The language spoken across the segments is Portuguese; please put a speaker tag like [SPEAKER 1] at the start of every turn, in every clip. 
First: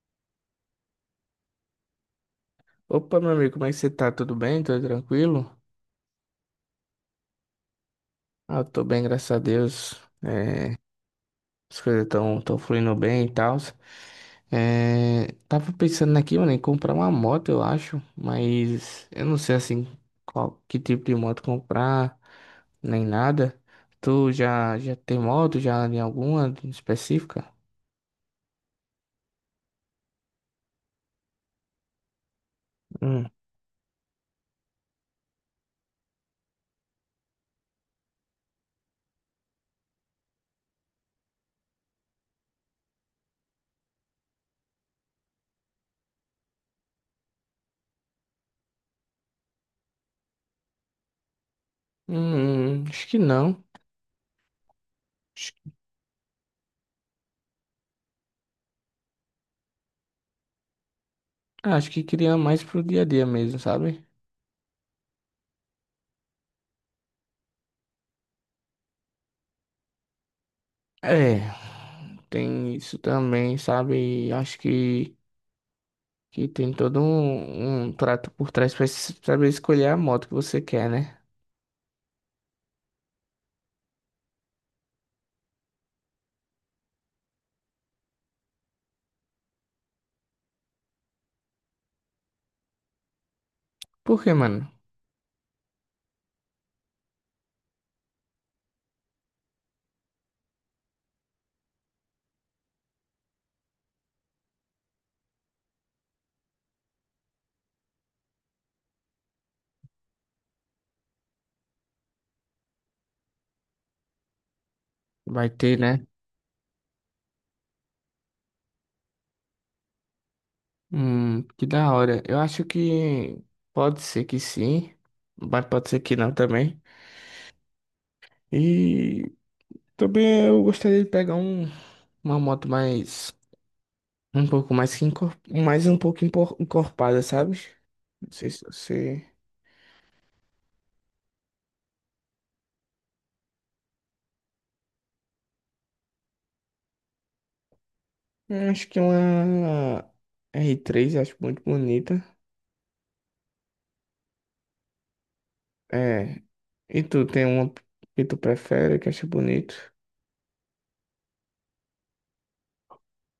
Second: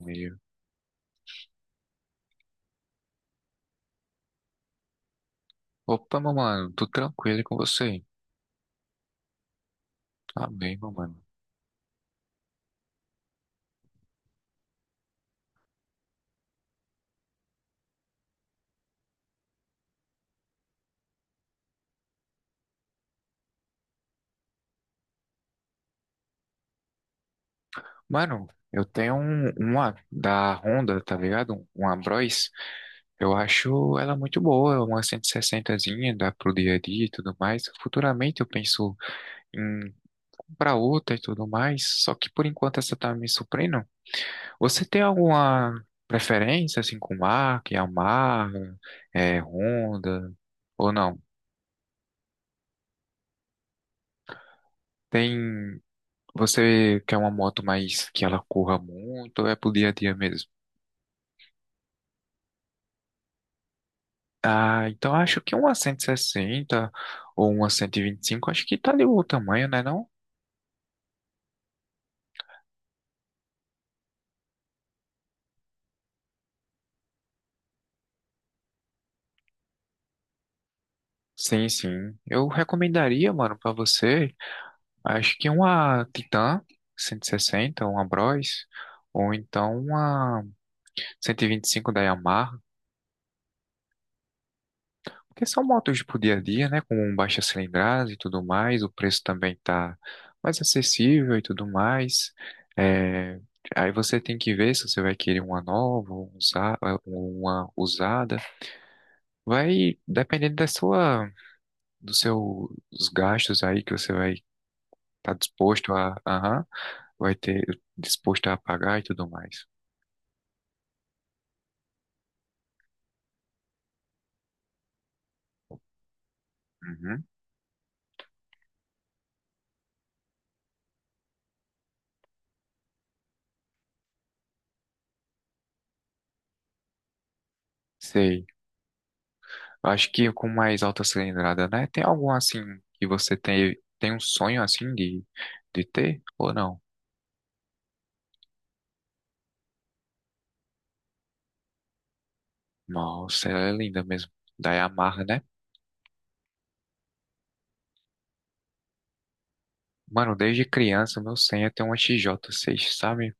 [SPEAKER 1] Meio.
[SPEAKER 2] Opa, meu amigo, como é que você tá? Tudo bem? Tudo tranquilo?
[SPEAKER 1] Opa, meu mano, tudo tranquilo e com você?
[SPEAKER 2] Ah, eu tô bem, graças a Deus.
[SPEAKER 1] Tá
[SPEAKER 2] É,
[SPEAKER 1] bem, meu mano.
[SPEAKER 2] as coisas estão tão fluindo bem e tal. É, tava pensando aqui, mano, em comprar uma moto, eu acho, mas eu não sei assim qual que tipo de moto comprar, nem nada. Tu já tem moto, já em alguma específica?
[SPEAKER 1] Mano, eu tenho uma da Honda, tá ligado? Uma Bros.
[SPEAKER 2] Hum.
[SPEAKER 1] Eu acho ela muito boa, uma 160zinha, dá pro dia a dia e tudo mais. Futuramente eu penso em comprar outra e tudo mais, só que por enquanto essa tá me suprindo. Você tem alguma preferência, assim, com marca, Yamaha, Honda, ou não?
[SPEAKER 2] Acho que não. Acho,
[SPEAKER 1] Tem. Você quer uma moto mais que ela corra muito ou é pro dia a dia mesmo?
[SPEAKER 2] acho que queria mais pro dia a dia mesmo, sabe?
[SPEAKER 1] Ah, então acho que uma 160 ou uma 125 acho que tá ali o tamanho, né, não?
[SPEAKER 2] É. Tem isso também, sabe? E acho que tem todo um trato por trás pra saber escolher a moto que você quer, né?
[SPEAKER 1] Sim, sim. Eu recomendaria, mano, pra você, acho que uma Titan 160, uma Bros, ou então uma cento e vinte e cinco da Yamaha.
[SPEAKER 2] Porque, mano,
[SPEAKER 1] Porque são motos pro dia a dia, né? Com baixa cilindrada e tudo mais, o preço também tá mais acessível e tudo mais. É, Aí você tem que ver se você vai querer uma nova, uma usada. Vai dependendo dos seus gastos aí que você vai estar
[SPEAKER 2] vai ter,
[SPEAKER 1] disposto
[SPEAKER 2] né?
[SPEAKER 1] a, aham, vai ter disposto a pagar e tudo mais.
[SPEAKER 2] Que da hora. Eu acho que pode ser que sim, mas pode ser que não também.
[SPEAKER 1] Uhum,
[SPEAKER 2] E também eu gostaria de pegar uma moto mais, um pouco mais um pouco encorpada, sabe? Não
[SPEAKER 1] sei.
[SPEAKER 2] sei se você.
[SPEAKER 1] Eu acho que com mais alta cilindrada, né? Tem algum assim que você tem um sonho assim de ter ou não?
[SPEAKER 2] Eu acho que uma r três acho muito bonita.
[SPEAKER 1] Nossa, ela é linda mesmo. Da Yamaha, né?
[SPEAKER 2] É. E tu tem uma que tu prefere, que acha bonito?
[SPEAKER 1] Mano, desde criança meu sonho é ter uma XJ6, sabe?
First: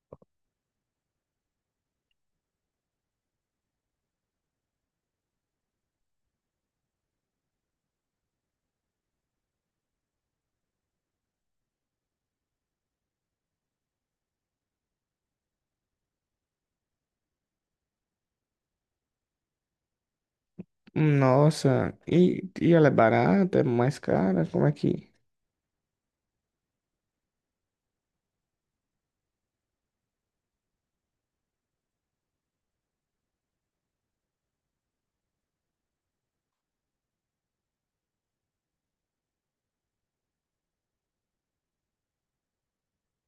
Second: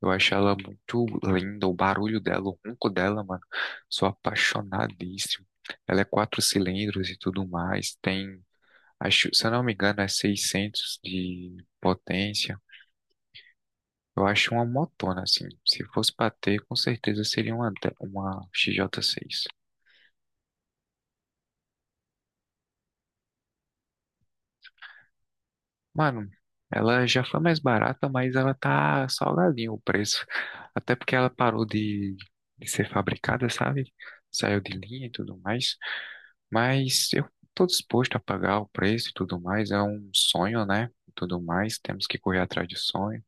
[SPEAKER 1] Eu acho ela muito linda, o barulho dela, o ronco dela, mano. Sou apaixonadíssimo. Ela é quatro cilindros e tudo mais. Tem, acho, se eu não me engano, é 600 de potência. Eu acho uma motona, assim. Se fosse pra ter, com certeza seria uma XJ6.
[SPEAKER 2] Nossa, e ela é barata, é mais cara? Como é que.
[SPEAKER 1] Mano, ela já foi mais barata, mas ela tá salgadinho o preço. Até porque ela parou de ser fabricada, sabe? Saiu de linha e tudo mais. Mas eu tô disposto a pagar o preço e tudo mais. É um sonho, né? E tudo mais. Temos que correr atrás de sonho.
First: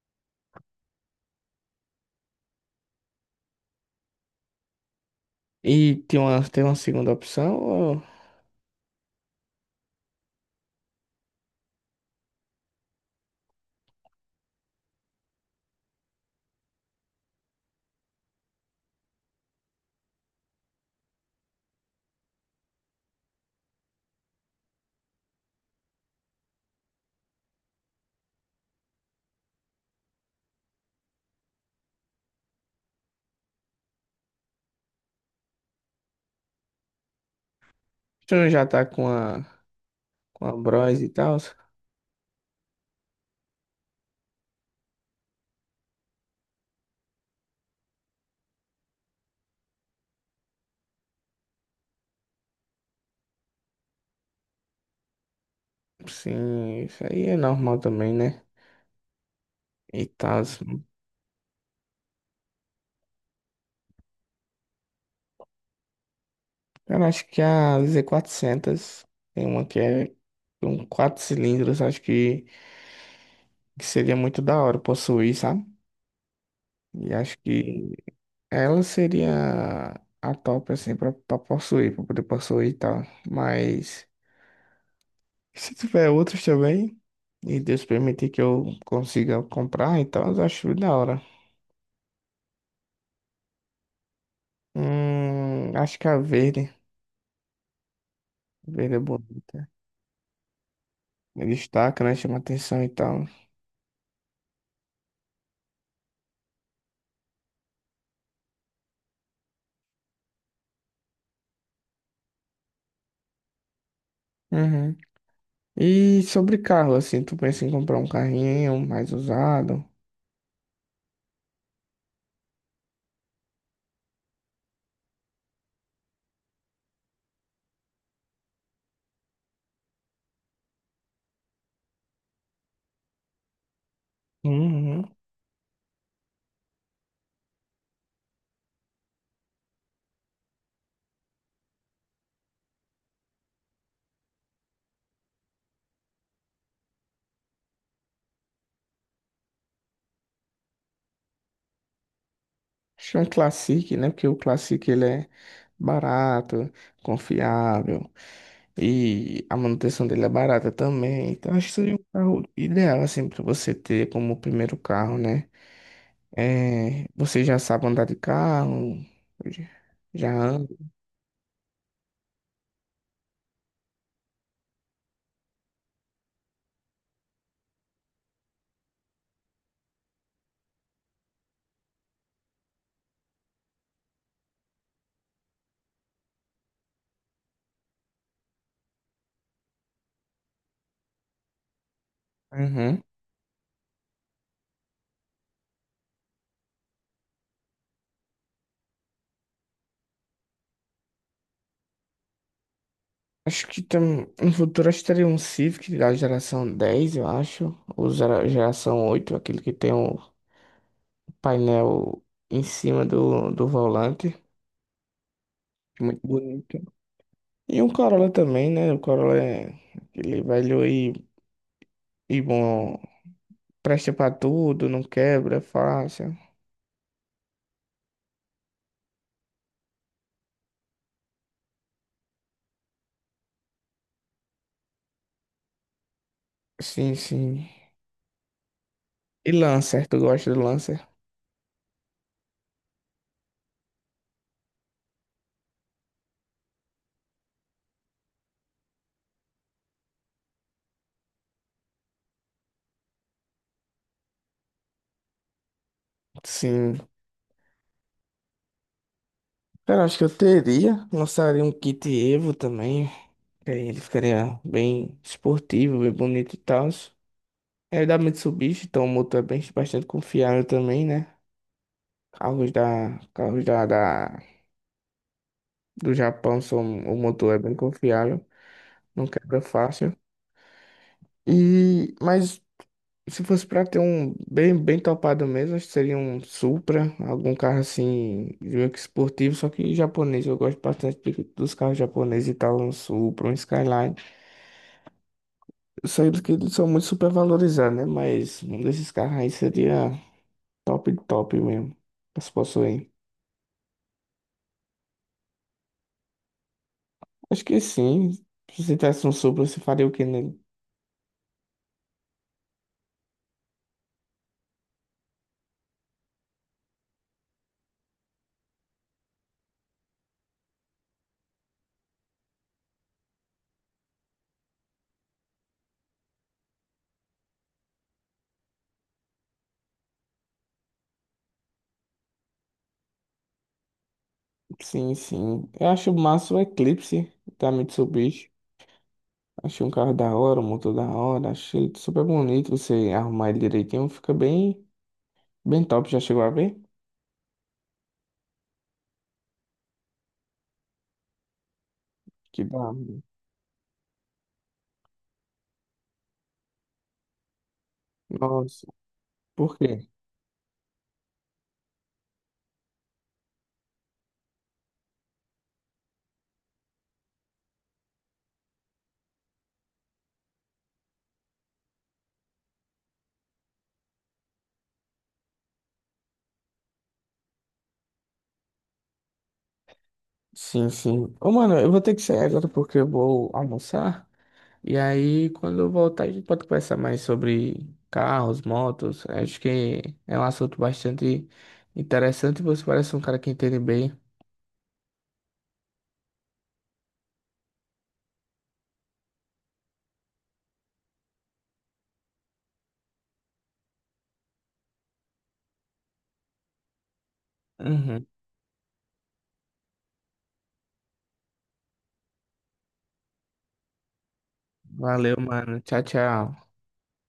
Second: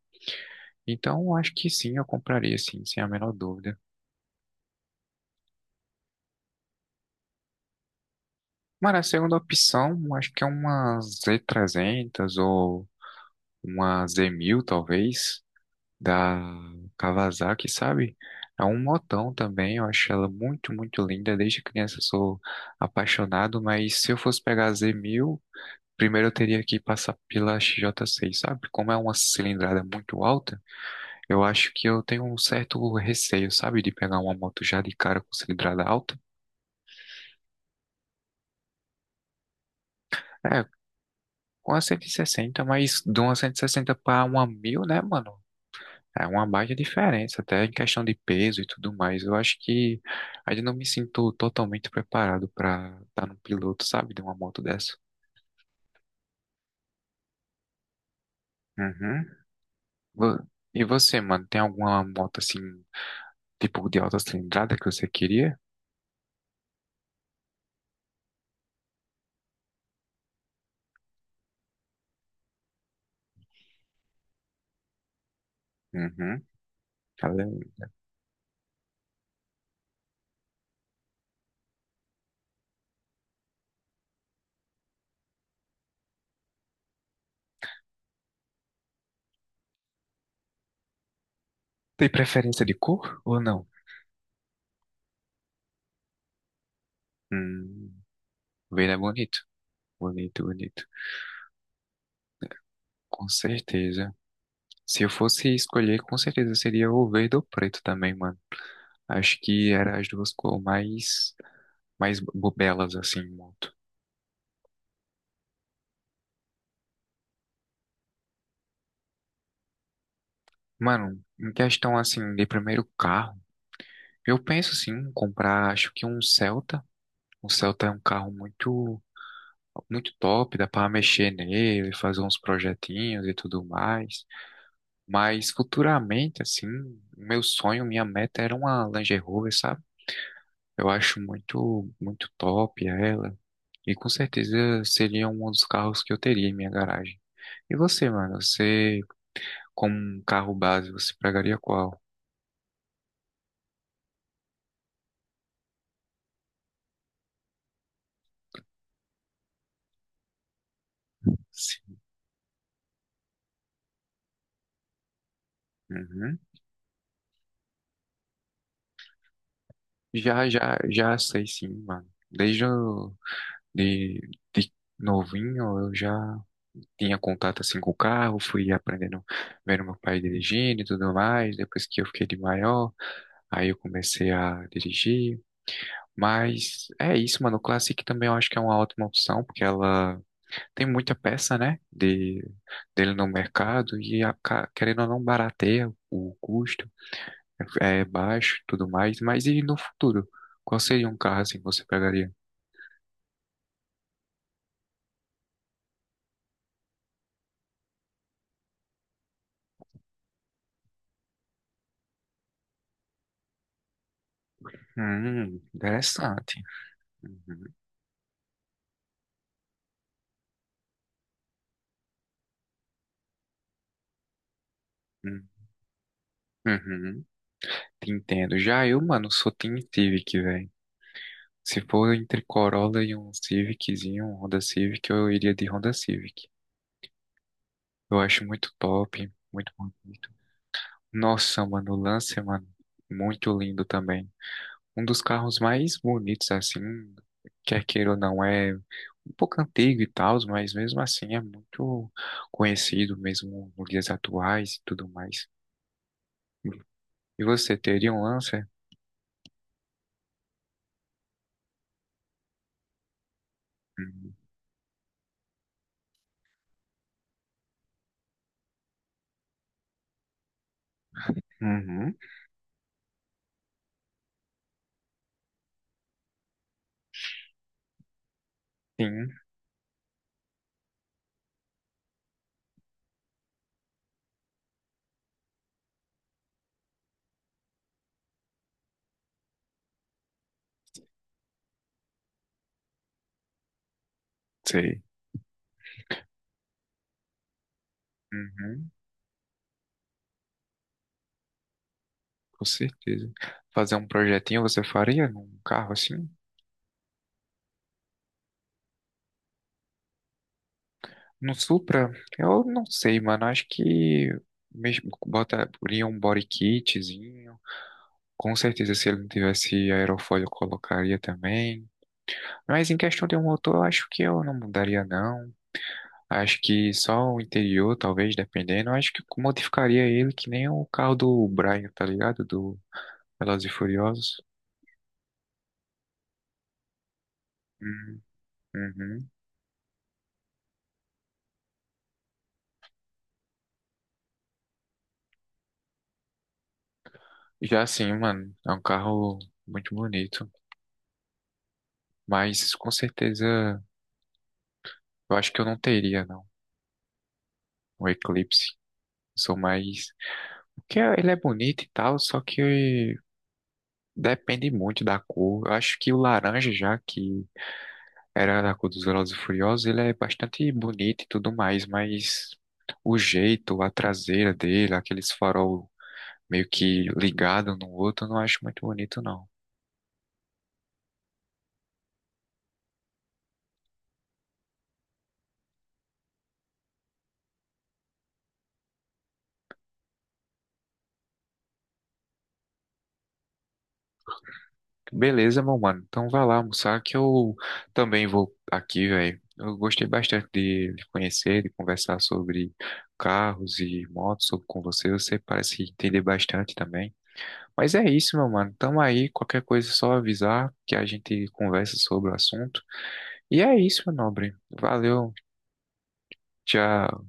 [SPEAKER 1] Então, eu acho que sim, eu compraria, sim, sem a menor dúvida.
[SPEAKER 2] E tem uma segunda opção? Ou
[SPEAKER 1] Mano, a segunda opção, acho que é uma Z300 ou uma z mil talvez, da Kawasaki, sabe? É um motão também, eu acho ela muito, muito linda. Desde criança eu sou apaixonado, mas se eu fosse pegar a z mil primeiro eu teria que passar pela xj seis, sabe? Como é uma cilindrada muito alta, eu acho que eu tenho um certo receio, sabe? De pegar uma moto já de cara com cilindrada alta.
[SPEAKER 2] tu não já tá com a
[SPEAKER 1] É,
[SPEAKER 2] Bros e tal?
[SPEAKER 1] com a 160, mas de uma 160 para uma 1000 né, mano? É uma baita diferença, até em questão de peso e tudo mais. Eu acho que ainda não me sinto totalmente preparado para estar num piloto, sabe, de uma moto dessa.
[SPEAKER 2] Sim, isso aí é normal também, né?
[SPEAKER 1] Uhum.
[SPEAKER 2] E tal.
[SPEAKER 1] Vo- E você, mano, tem alguma moto assim, tipo de alta cilindrada que você queria?
[SPEAKER 2] Cara, acho que a Z400 tem uma que é com quatro cilindros, acho que seria muito da hora possuir, sabe?
[SPEAKER 1] Uhum.
[SPEAKER 2] E acho
[SPEAKER 1] Ela é...
[SPEAKER 2] que ela seria a top, assim, pra possuir, pra poder possuir e tal. Mas se tiver outros também, e Deus permitir que eu consiga comprar, então eu acho da hora.
[SPEAKER 1] Tem preferência de cor ou não?
[SPEAKER 2] Acho que a verde.
[SPEAKER 1] Hum,
[SPEAKER 2] A
[SPEAKER 1] verde
[SPEAKER 2] verde
[SPEAKER 1] é
[SPEAKER 2] é
[SPEAKER 1] bonito.
[SPEAKER 2] bonita.
[SPEAKER 1] Bonito, bonito.
[SPEAKER 2] Ele destaca, né? Chama atenção e tal.
[SPEAKER 1] Com certeza. Se eu fosse escolher, com certeza seria o verde ou preto também, mano. Acho que era as duas cores mais bobelas assim, em moto.
[SPEAKER 2] Uhum. E sobre carro, assim, tu pensa em comprar um carrinho mais usado?
[SPEAKER 1] Mano, em questão assim de primeiro carro, eu penso assim, em comprar, acho que um Celta. O Celta é um carro muito top, dá pra mexer nele, fazer uns projetinhos e tudo mais.
[SPEAKER 2] Uhum.
[SPEAKER 1] Mas futuramente assim, meu sonho, minha meta era uma Land Rover, sabe? Eu acho muito top ela e com certeza seria um dos carros que eu teria em minha garagem. E você, mano, você como um carro base, você pegaria qual?
[SPEAKER 2] Acho que é um Classic, né? Porque o Classic, ele é barato, confiável. E a manutenção dele é barata também. Então acho que seria um carro ideal assim para você ter como primeiro carro, né?
[SPEAKER 1] Uhum.
[SPEAKER 2] É, você já sabe andar de carro, já já
[SPEAKER 1] Já,
[SPEAKER 2] anda.
[SPEAKER 1] já, já sei sim, mano. De, de novinho eu já tinha contato assim com o carro, fui aprendendo, vendo meu pai dirigindo e tudo mais. Depois que eu fiquei de maior, aí eu comecei a dirigir. Mas é isso, mano. O Classic também eu acho que é uma ótima opção, porque ela tem muita peça, né,
[SPEAKER 2] Uhum.
[SPEAKER 1] dele no mercado e, querendo ou não, barateia o custo. É baixo, e tudo mais, mas e no futuro? Qual seria um carro assim que você pegaria?
[SPEAKER 2] Acho que no futuro acho que teria um Civic da geração 10, eu acho, ou geração 8, aquele que tem o painel em cima do volante, muito
[SPEAKER 1] Interessante.
[SPEAKER 2] bonito.
[SPEAKER 1] Uhum,
[SPEAKER 2] E um Corolla também, né? O Corolla é aquele velho e bom, presta pra tudo, não
[SPEAKER 1] uhum,
[SPEAKER 2] quebra, é fácil.
[SPEAKER 1] uhum. Te entendo. Já eu, mano, sou Team Civic, velho. Se for entre Corolla e um Civiczinho, um Honda Civic, eu iria de Honda Civic.
[SPEAKER 2] Sim, sim.
[SPEAKER 1] Eu acho muito top,
[SPEAKER 2] E
[SPEAKER 1] muito
[SPEAKER 2] Lancer, tu
[SPEAKER 1] bonito.
[SPEAKER 2] gosta do Lancer?
[SPEAKER 1] Nossa, mano, o Lancer, mano, muito lindo também. Um dos carros mais bonitos, assim, quer queira ou não, é um pouco antigo e tal, mas mesmo assim é muito conhecido, mesmo nos dias atuais e tudo mais.
[SPEAKER 2] Sim.
[SPEAKER 1] E você teria um Lancer?
[SPEAKER 2] Cara, acho que eu teria. Lançaria um kit Evo também. Que aí ele
[SPEAKER 1] Hum,
[SPEAKER 2] ficaria bem esportivo, bem bonito e tal. É da Mitsubishi, então o motor é bem, bastante confiável também, né?
[SPEAKER 1] Uhum,
[SPEAKER 2] Carros do Japão são, o motor é bem confiável, não
[SPEAKER 1] sim,
[SPEAKER 2] quebra fácil. E, mas se fosse pra ter um bem, bem topado mesmo, acho que seria um Supra, algum carro assim, meio que esportivo, só que japonês. Eu gosto bastante dos carros japoneses e tal, um Supra, um Skyline.
[SPEAKER 1] sei.
[SPEAKER 2] Eu sei que eles são muito supervalorizados, né? Mas um
[SPEAKER 1] Uhum,
[SPEAKER 2] desses carros aí seria top, top mesmo, pra se
[SPEAKER 1] com
[SPEAKER 2] possuir.
[SPEAKER 1] certeza. Fazer um projetinho você faria num carro assim?
[SPEAKER 2] Acho que sim. Se você tivesse um Supra, você faria o que nele?
[SPEAKER 1] No Supra, eu não sei, mano. Acho que mesmo botaria um body kitzinho. Com certeza, se ele não tivesse aerofólio, eu colocaria também. Mas em questão de um motor, eu acho que eu não mudaria, não. Acho que só o interior, talvez, dependendo. Eu acho que modificaria ele que nem o carro do Brian, tá ligado? Do Velozes e Furiosos.
[SPEAKER 2] Sim, sim. Eu acho massa o Eclipse da
[SPEAKER 1] Hum,
[SPEAKER 2] Mitsubishi.
[SPEAKER 1] uhum.
[SPEAKER 2] Achei um carro da hora, um motor da hora, achei ele super bonito. Você arrumar ele direitinho, fica bem, bem top. Já chegou a ver?
[SPEAKER 1] Já assim, mano, é um carro muito bonito.
[SPEAKER 2] Que
[SPEAKER 1] Mas
[SPEAKER 2] da
[SPEAKER 1] com
[SPEAKER 2] hora.
[SPEAKER 1] certeza, eu acho que eu não teria, não. O Eclipse.
[SPEAKER 2] Nossa,
[SPEAKER 1] Sou
[SPEAKER 2] por
[SPEAKER 1] mais.
[SPEAKER 2] quê?
[SPEAKER 1] Porque ele é bonito e tal, só que depende muito da cor. Eu acho que o laranja, já que era da cor dos Velozes e Furiosos, ele é bastante bonito e tudo mais, mas o jeito, a traseira dele, aqueles farol meio que ligado um no outro, eu não acho muito bonito, não.
[SPEAKER 2] Sim, sim. Ô, mano, eu vou ter que sair agora porque eu vou almoçar. E aí, quando eu voltar, a gente pode conversar mais sobre carros, motos. Acho que é um assunto bastante interessante. E você parece um cara que entende bem.
[SPEAKER 1] Beleza, meu mano. Então vai lá almoçar que eu também vou aqui, velho. Eu gostei bastante de lhe conhecer, de conversar sobre carros e motos com você. Você parece entender bastante também. Mas é
[SPEAKER 2] Uhum.
[SPEAKER 1] isso, meu mano. Tamo aí. Qualquer coisa é só avisar que a gente conversa sobre o assunto. E é isso, meu nobre. Valeu.
[SPEAKER 2] Valeu, mano. Tchau, tchau.
[SPEAKER 1] Tchau.